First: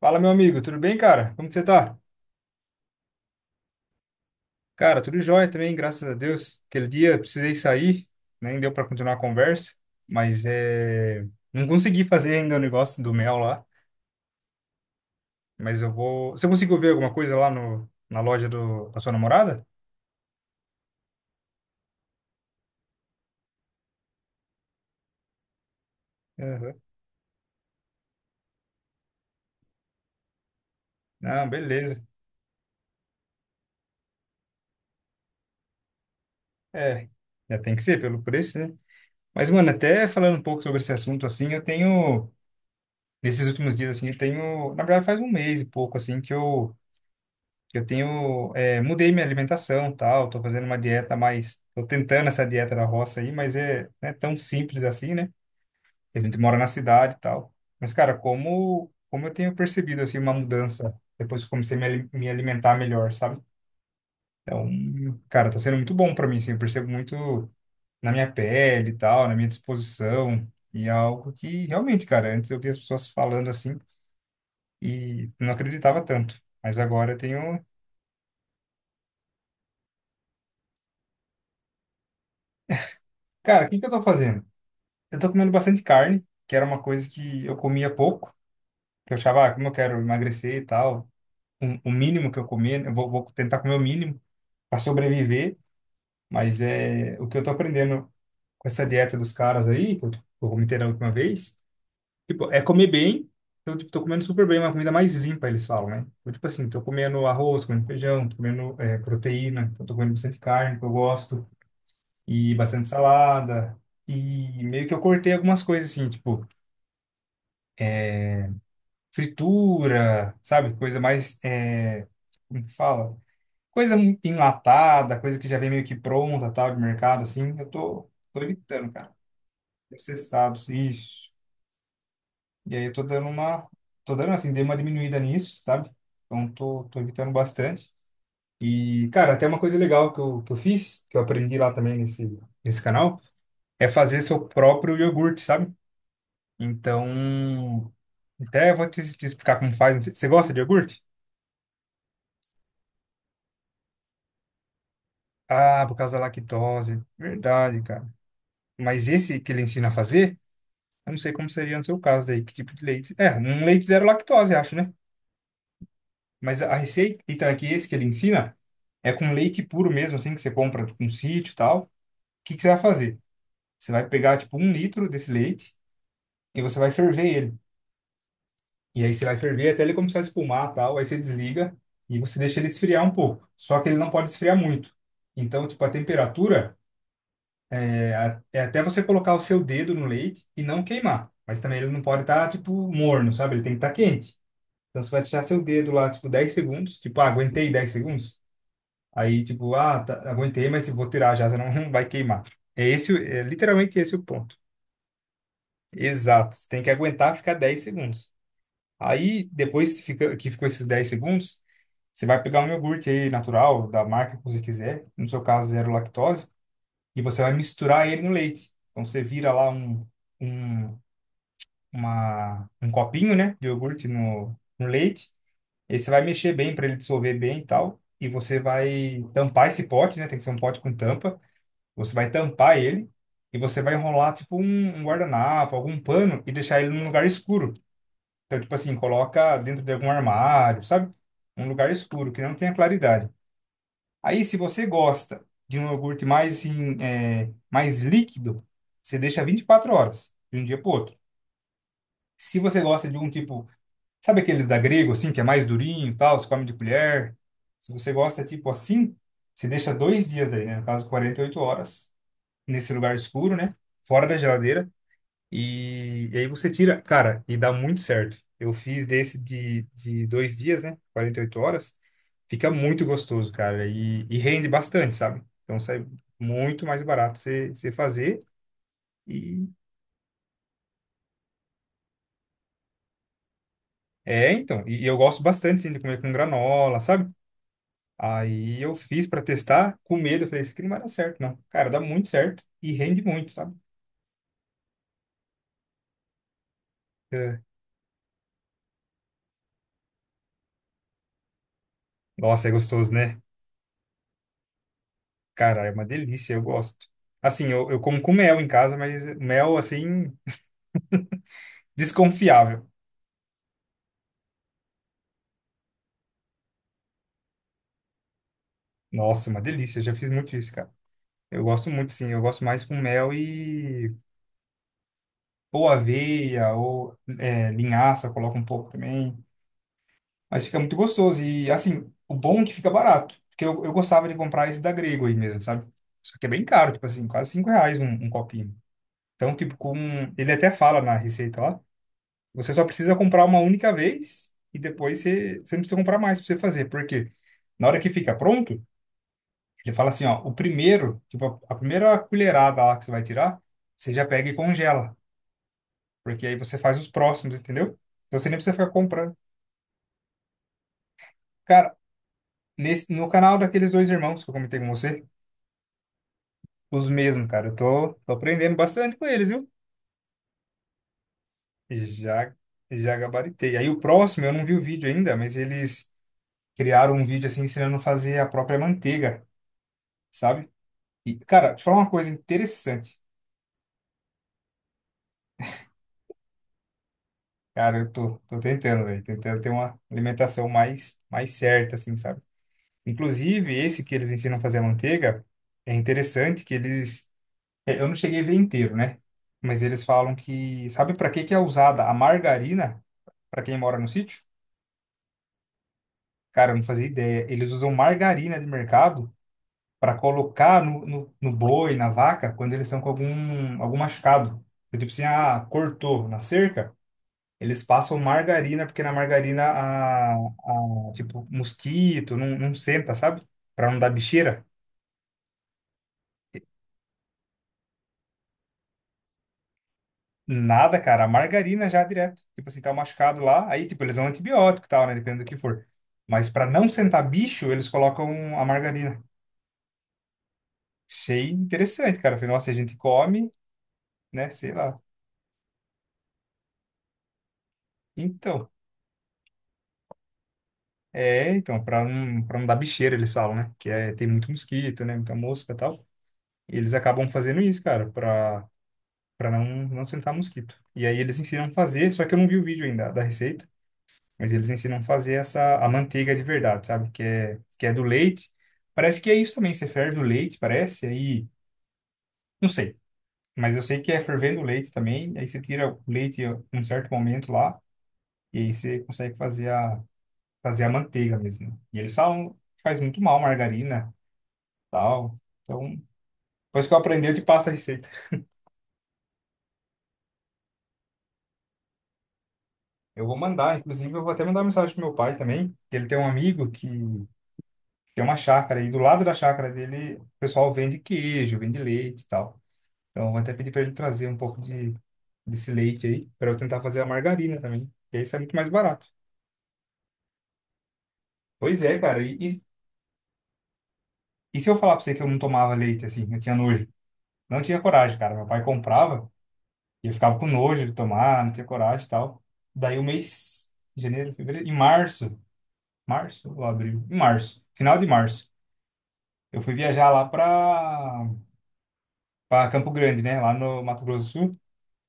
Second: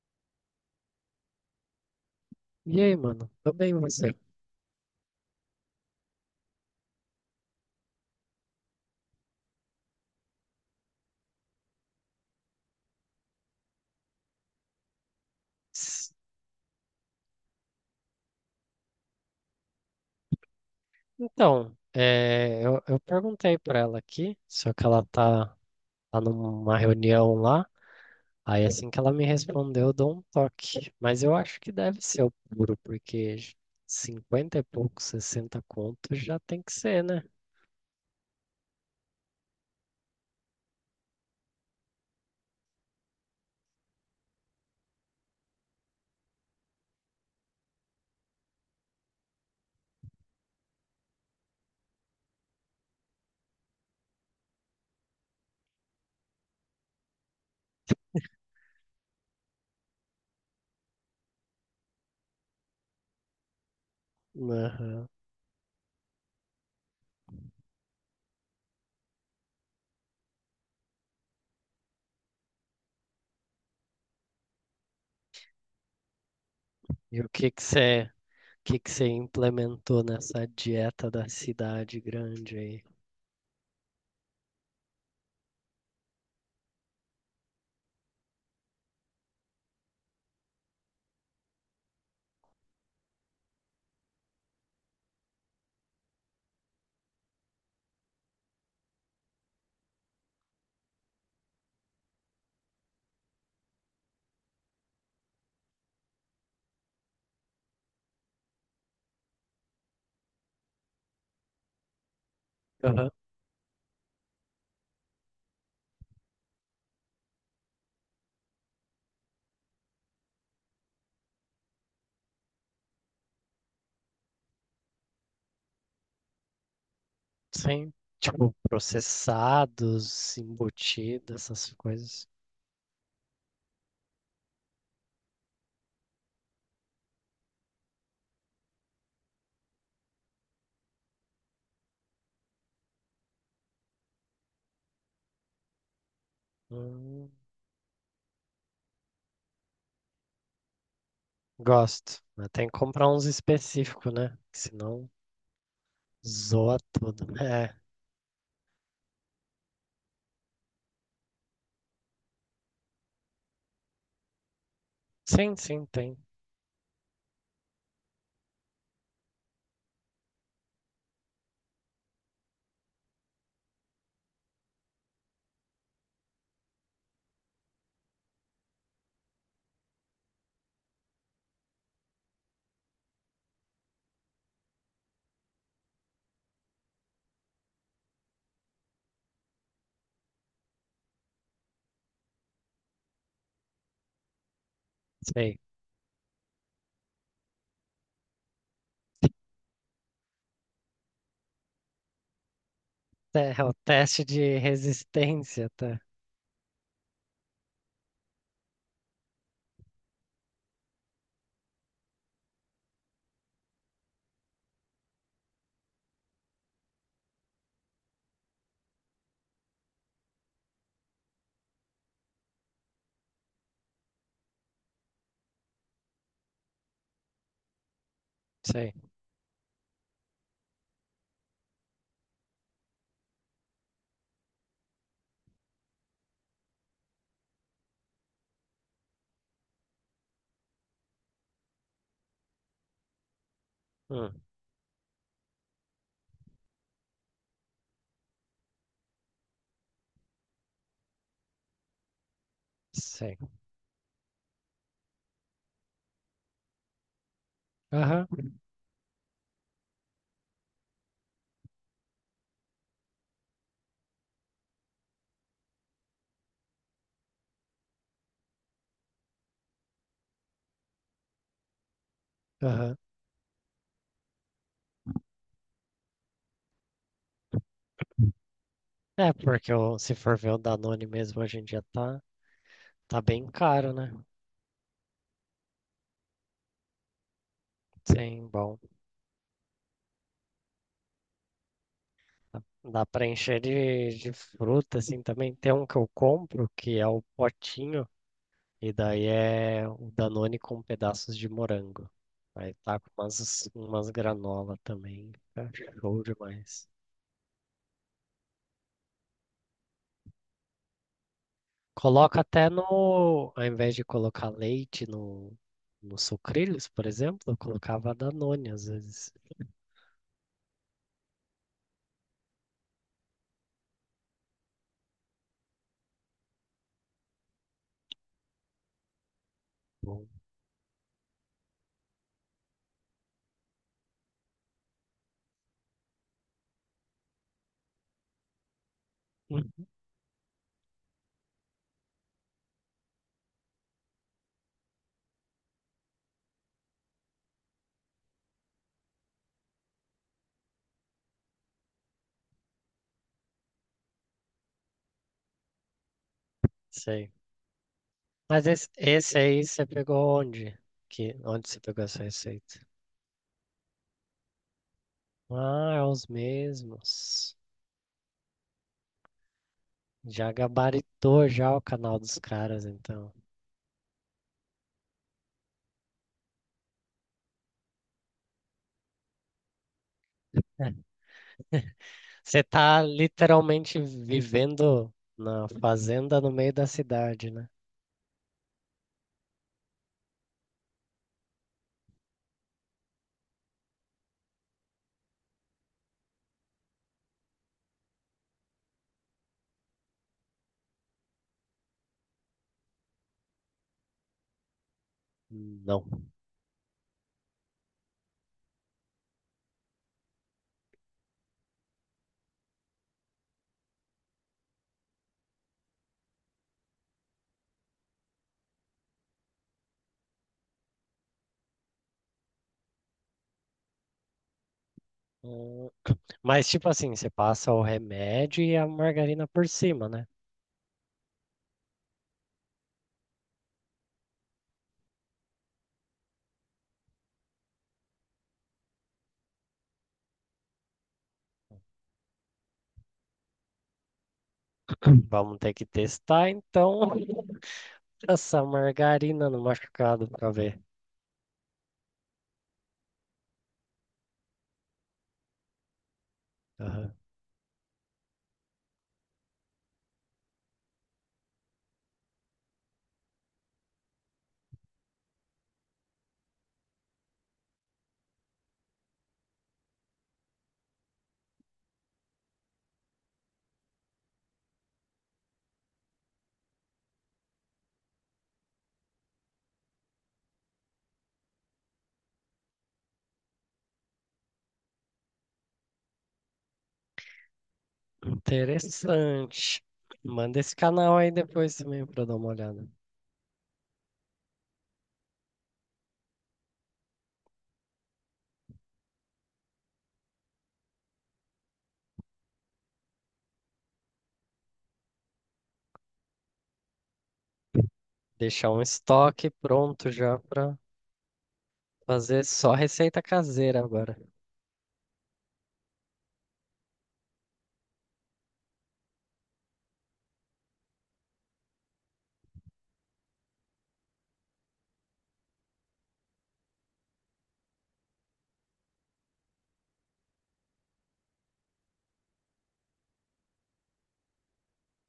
Fala, meu amigo, tudo bem, cara? Como que você tá? E aí, mano? Tô bem, você? Cara, tudo jóia também, graças a Deus. Aquele dia eu precisei sair, nem deu pra continuar a conversa, mas é... não consegui fazer ainda o negócio do mel lá, mas eu S- vou... Você conseguiu ver alguma coisa lá no... na loja do... da sua namorada? Então, eu perguntei pra ela aqui, só que ela tá numa Aham. reunião lá. Aí assim que ela me respondeu, eu dou um toque. Mas eu Não, acho que deve beleza. ser o puro, porque 50 e pouco, 60 contos já tem que ser, É, né? já tem que ser pelo preço, né? Mas, mano, até falando um pouco sobre esse assunto, assim, eu tenho... Nesses últimos dias, assim, eu tenho... Na verdade, faz um mês e pouco, assim, que eu tenho, é, mudei minha alimentação, tal, tô fazendo uma dieta mais, tô tentando essa dieta da roça aí, mas é, não é tão simples assim, né? A gente mora na cidade e tal. Mas, cara, como eu tenho percebido, assim, uma mudança depois que eu comecei a me alimentar melhor, sabe? Então, Aham. cara, tá sendo muito bom para mim, assim, eu percebo muito na minha pele e tal, na minha disposição, e é algo que realmente, cara, antes eu via as pessoas falando assim e não acreditava tanto, mas agora eu E o que que tenho, você, o que que você implementou nessa dieta da cidade grande aí? cara, o que que eu tô fazendo? Eu tô comendo bastante carne, que era uma coisa que eu comia pouco, que eu achava, ah, como eu quero emagrecer e tal, o mínimo que eu comer, eu vou tentar comer o mínimo para sobreviver, mas é o que eu tô aprendendo com essa dieta dos caras aí, que eu comentei na última vez, tipo, é comer bem, então, tipo, tô comendo super bem, uma comida mais limpa, eles falam, né? Então, tipo assim, tô comendo arroz, comendo feijão, tô comendo é, proteína, então tô comendo bastante carne, que eu gosto, e bastante Aham. salada, e meio que eu cortei algumas coisas, assim, tipo, fritura, sabe? Coisa mais, é, como que fala? Coisa enlatada, coisa que já vem meio que pronta, tal, de mercado, assim. Eu Sim, tô tipo evitando, cara. processados, Processados, isso. embutidos, essas coisas. E aí eu tô dando uma, tô dando assim, dei uma diminuída nisso, sabe? Então tô evitando bastante. E, cara, até uma coisa legal que eu fiz, que eu aprendi lá também nesse canal, é fazer seu próprio iogurte, sabe? Hum, Então, até vou te explicar como faz. Você gosta de iogurte? gosto. Mas tem que comprar uns específicos, né? Que senão Ah, por causa da zoa lactose. tudo. É. Verdade, cara. Mas esse que ele ensina a fazer, eu não sei como seria no seu caso aí, que tipo de leite. É, um leite zero lactose, acho, né? Sim, sim, tem. Mas a receita, então, é que esse que ele ensina é com leite puro mesmo, assim, que você compra com sítio e tal. O que que você vai fazer? Você vai pegar, tipo, um litro desse leite e você vai ferver ele. E aí você vai ferver até ele começar a espumar e tal. Aí você desliga e você deixa ele esfriar um pouco. Só que ele não pode esfriar muito. Então, tipo, a temperatura. É até você colocar o seu dedo no leite e não queimar. Mas também ele não pode estar, tipo, morno, sabe? Ele tem que estar quente. Então você vai deixar Sei. seu dedo lá, tipo, 10 segundos. Tipo, ah, aguentei 10 segundos. Aí, tipo, ah, tá, aguentei, mas se vou tirar já, senão não vai queimar. É É, é o literalmente esse o teste ponto. de resistência, tá? Exato. Você tem que aguentar ficar 10 segundos. Aí, que ficou esses 10 segundos, você vai pegar um iogurte aí natural, da marca que você quiser, no seu caso, zero lactose, e você vai misturar ele no leite. Então você vira lá um. Um uma, Um copinho, né, de iogurte no leite. E aí você vai mexer bem para ele dissolver bem e tal. E você Sei. vai tampar esse pote, né? Tem que ser um pote com tampa. Você vai tampar ele e você vai enrolar tipo um guardanapo, algum pano e deixar ele num lugar escuro. Então, tipo assim, coloca dentro de algum armário, sabe? Um lugar escuro que não tenha claridade. Hum, Aí, se você gosta de um iogurte mais assim, é, mais líquido, você deixa 24 horas de um dia para outro. Se você gosta de um sei. tipo, sabe aqueles da Grego, assim, que é mais durinho e tal, se come de colher? Se você Aham, gosta, tipo assim, você deixa 2 dias daí, né? No caso, 48 horas, nesse lugar escuro, né? Fora da geladeira. E aí você tira, cara, e dá muito certo. Eu fiz desse de 2 dias, né? 48 horas. Fica aham. muito gostoso, cara. E rende bastante, sabe? Então sai muito mais barato você fazer. É, E porque se for ver o Danone mesmo hoje em dia tá bem caro, né? é, então. E eu gosto bastante, assim, de comer com granola, sabe? Sim, bom. Aí eu fiz pra testar, com medo, eu falei, isso aqui não vai dar certo, não. Cara, dá muito certo Dá e dá rende pra muito, encher sabe? de fruta, assim, também. Tem um que eu compro, que é o É. potinho. E daí é o Danone com pedaços de morango. Nossa, é Aí tá com gostoso, né? umas, umas granola também. Fica Cara, é uma show delícia, eu demais. gosto. Assim, eu como com mel em casa, mas mel, assim, Coloca até desconfiável. no. Ao invés de colocar leite no, no sucrilhos, por exemplo, eu colocava Danone às vezes. Nossa, uma delícia, eu já fiz muito isso, cara. Eu gosto muito, sim, eu gosto mais com mel e... ou aveia, ou é, linhaça, coloca um pouco também. Bom. Mas fica muito gostoso. E assim, o bom é que fica barato. Porque eu gostava de comprar esse da Grego aí mesmo, sabe? Só que é bem caro, tipo assim, quase R$ 5 um copinho. Então, tipo, Uhum. com. Ele até fala na receita lá. Você só precisa comprar uma única vez e depois você, você não precisa comprar mais pra você fazer. Por quê? Na hora que fica pronto, ele fala assim, ó, o primeiro, tipo, a primeira colherada lá que você vai tirar, você já pega e congela. Porque aí você faz os Sei. próximos, entendeu? Então você nem Mas precisa esse, ficar comprando. esse aí você pegou onde? Que, onde você Cara, pegou essa receita? No canal daqueles dois irmãos que eu comentei com você. Ah, é os Os mesmos, mesmos. cara. Eu tô aprendendo bastante com eles, viu? Já gabaritou já o canal dos Já, caras, já então. gabaritei. Aí o próximo, eu não vi o vídeo ainda, mas eles criaram um vídeo assim ensinando a fazer a própria manteiga, sabe? E, cara, te falar uma coisa Você tá interessante. literalmente vivendo na fazenda no meio da cidade, né? Cara, eu tô tentando, velho. Tentando ter uma alimentação mais certa, assim, sabe? Inclusive, esse que eles ensinam a fazer a manteiga, é interessante que eles. Eu não cheguei a ver inteiro, né? Mas eles falam que, sabe para que que é usada a margarina para quem mora no sítio? Não. Cara, eu não fazia ideia. Eles usam margarina de mercado para colocar no boi, na vaca, quando eles estão com algum machucado. Então, tipo assim, ah, cortou na cerca, eles passam margarina, porque na margarina, tipo, mosquito não senta, sabe? Para não dar bicheira. Hum, mas, tipo assim, você passa o remédio e a margarina por cima, né? Nada, cara, a margarina já direto. Tipo assim, tá machucado lá, aí, tipo, eles dão antibiótico e tal, né? Depende do que for. Mas para não sentar bicho, eles colocam a margarina. Achei interessante, cara. Falei, nossa, a gente come, né? Sei lá. Vamos ter que testar, então, essa Então, margarina no machucado pra ver. é, então, para não dar bicheira, eles falam, né? Que é, tem muito mosquito, né? Muita mosca e tal. E eles Aham. acabam fazendo isso, cara, para para não, não sentar mosquito. E aí eles ensinam a fazer, só que eu não vi o vídeo ainda da receita, mas eles ensinam a fazer essa, a manteiga de verdade, sabe? Que é do leite. Parece que é isso também, você ferve o leite, parece, aí, não sei. Mas eu sei que é fervendo o leite também, aí você tira o leite em um certo momento lá, e aí você consegue fazer a manteiga mesmo. E eles falam que faz muito mal margarina, tal. Então, depois que eu aprendi, eu te passo a receita. Interessante. Manda esse canal aí depois também pra eu dar uma olhada. Eu vou mandar, inclusive eu vou até mandar uma mensagem pro meu pai também, que ele tem um amigo que tem uma chácara e do lado da chácara dele o pessoal vende queijo, vende leite e tal. Então, eu vou até pedir para ele trazer um pouco de desse leite aí para eu tentar fazer a margarina também. E aí isso é muito mais Deixar um barato. estoque pronto já pra Pois é, cara. Fazer só receita caseira agora. E se eu falar para você que eu não tomava leite assim, eu tinha nojo. Não tinha coragem, cara. Meu pai comprava e eu ficava com nojo de tomar, não tinha coragem e tal. Daí o mês, janeiro, fevereiro, em março, março ou abril? Em março, final de março, eu fui viajar lá pra, pra Campo Grande, né? Lá no Mato Grosso do Sul.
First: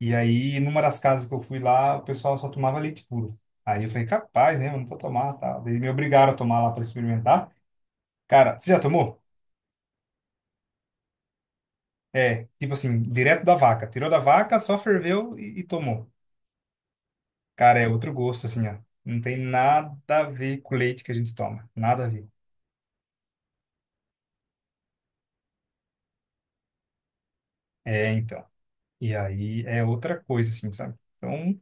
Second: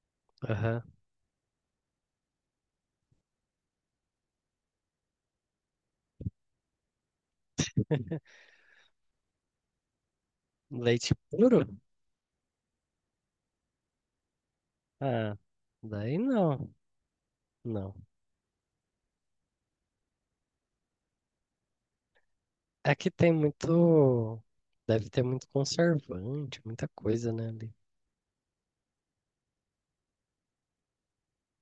E aí, numa Aham. das casas que eu fui lá, o pessoal só tomava leite puro. Aí eu falei, capaz, né? Eu não vou tomar, tá? Daí me obrigaram a tomar lá pra experimentar. Cara, você já tomou? Leite puro? É, tipo assim, direto da vaca. Tirou da vaca, só ferveu É, e tomou. daí não, Cara, é não. outro gosto, assim, ó. Não tem nada a ver com o leite que a gente toma. Nada a ver. É que tem muito, deve ter muito conservante, muita coisa, né, ali. É, então. E aí é outra coisa, assim, sabe? Então,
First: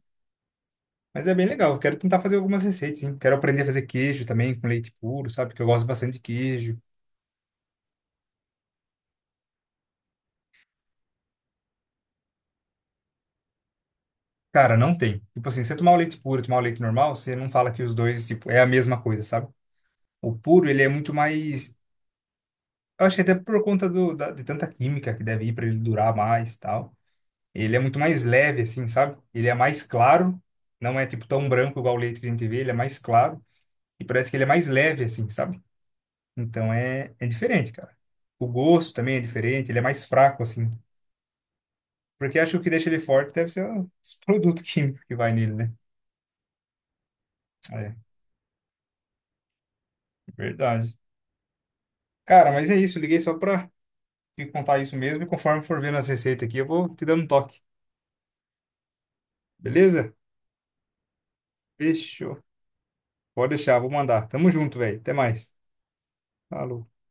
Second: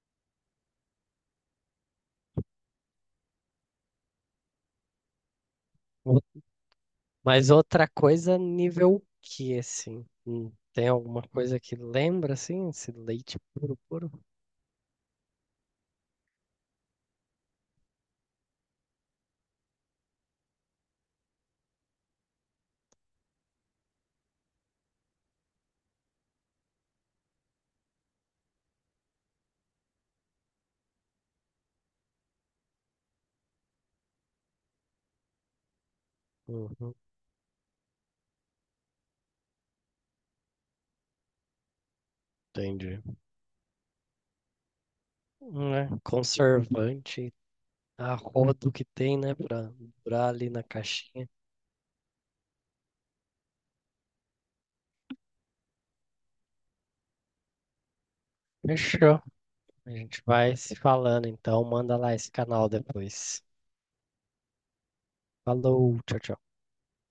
mas é bem legal. Eu quero tentar fazer algumas receitas, sim. Quero aprender a fazer queijo também com leite puro, sabe? Porque eu gosto bastante de O- queijo. Mas outra coisa, nível que, assim, hum, tem alguma coisa que lembra, assim, esse leite puro, puro? Cara, não tem. Tipo assim, se você tomar o leite puro e tomar o leite normal, você não fala que os dois, tipo, é a mesma coisa, sabe? O puro, ele é muito mais. Eu acho que até por conta de tanta química que deve ir para ele durar mais e tal. Ele é muito mais leve, assim, sabe? Ele é mais claro, não é tipo tão branco igual o leite que a gente vê, ele é mais claro e parece que ele é mais leve, assim, sabe? Então Uhum, é, é diferente, cara. O gosto também é diferente, ele é mais fraco, assim. Porque acho que o que deixa ele entendi. forte deve ser esse produto químico que vai nele, né? É, conservante, É, a rodo que tem, né, pra durar ali na verdade. caixinha. Cara, mas é isso, liguei só pra te contar isso mesmo e conforme for vendo as receitas aqui, eu vou te dando um toque, Fechou. A beleza? gente vai se falando, então manda lá esse Fechou. canal depois. Pode deixar, vou mandar. Tamo junto, velho. Até mais. Falou, tchau, tchau. Falou.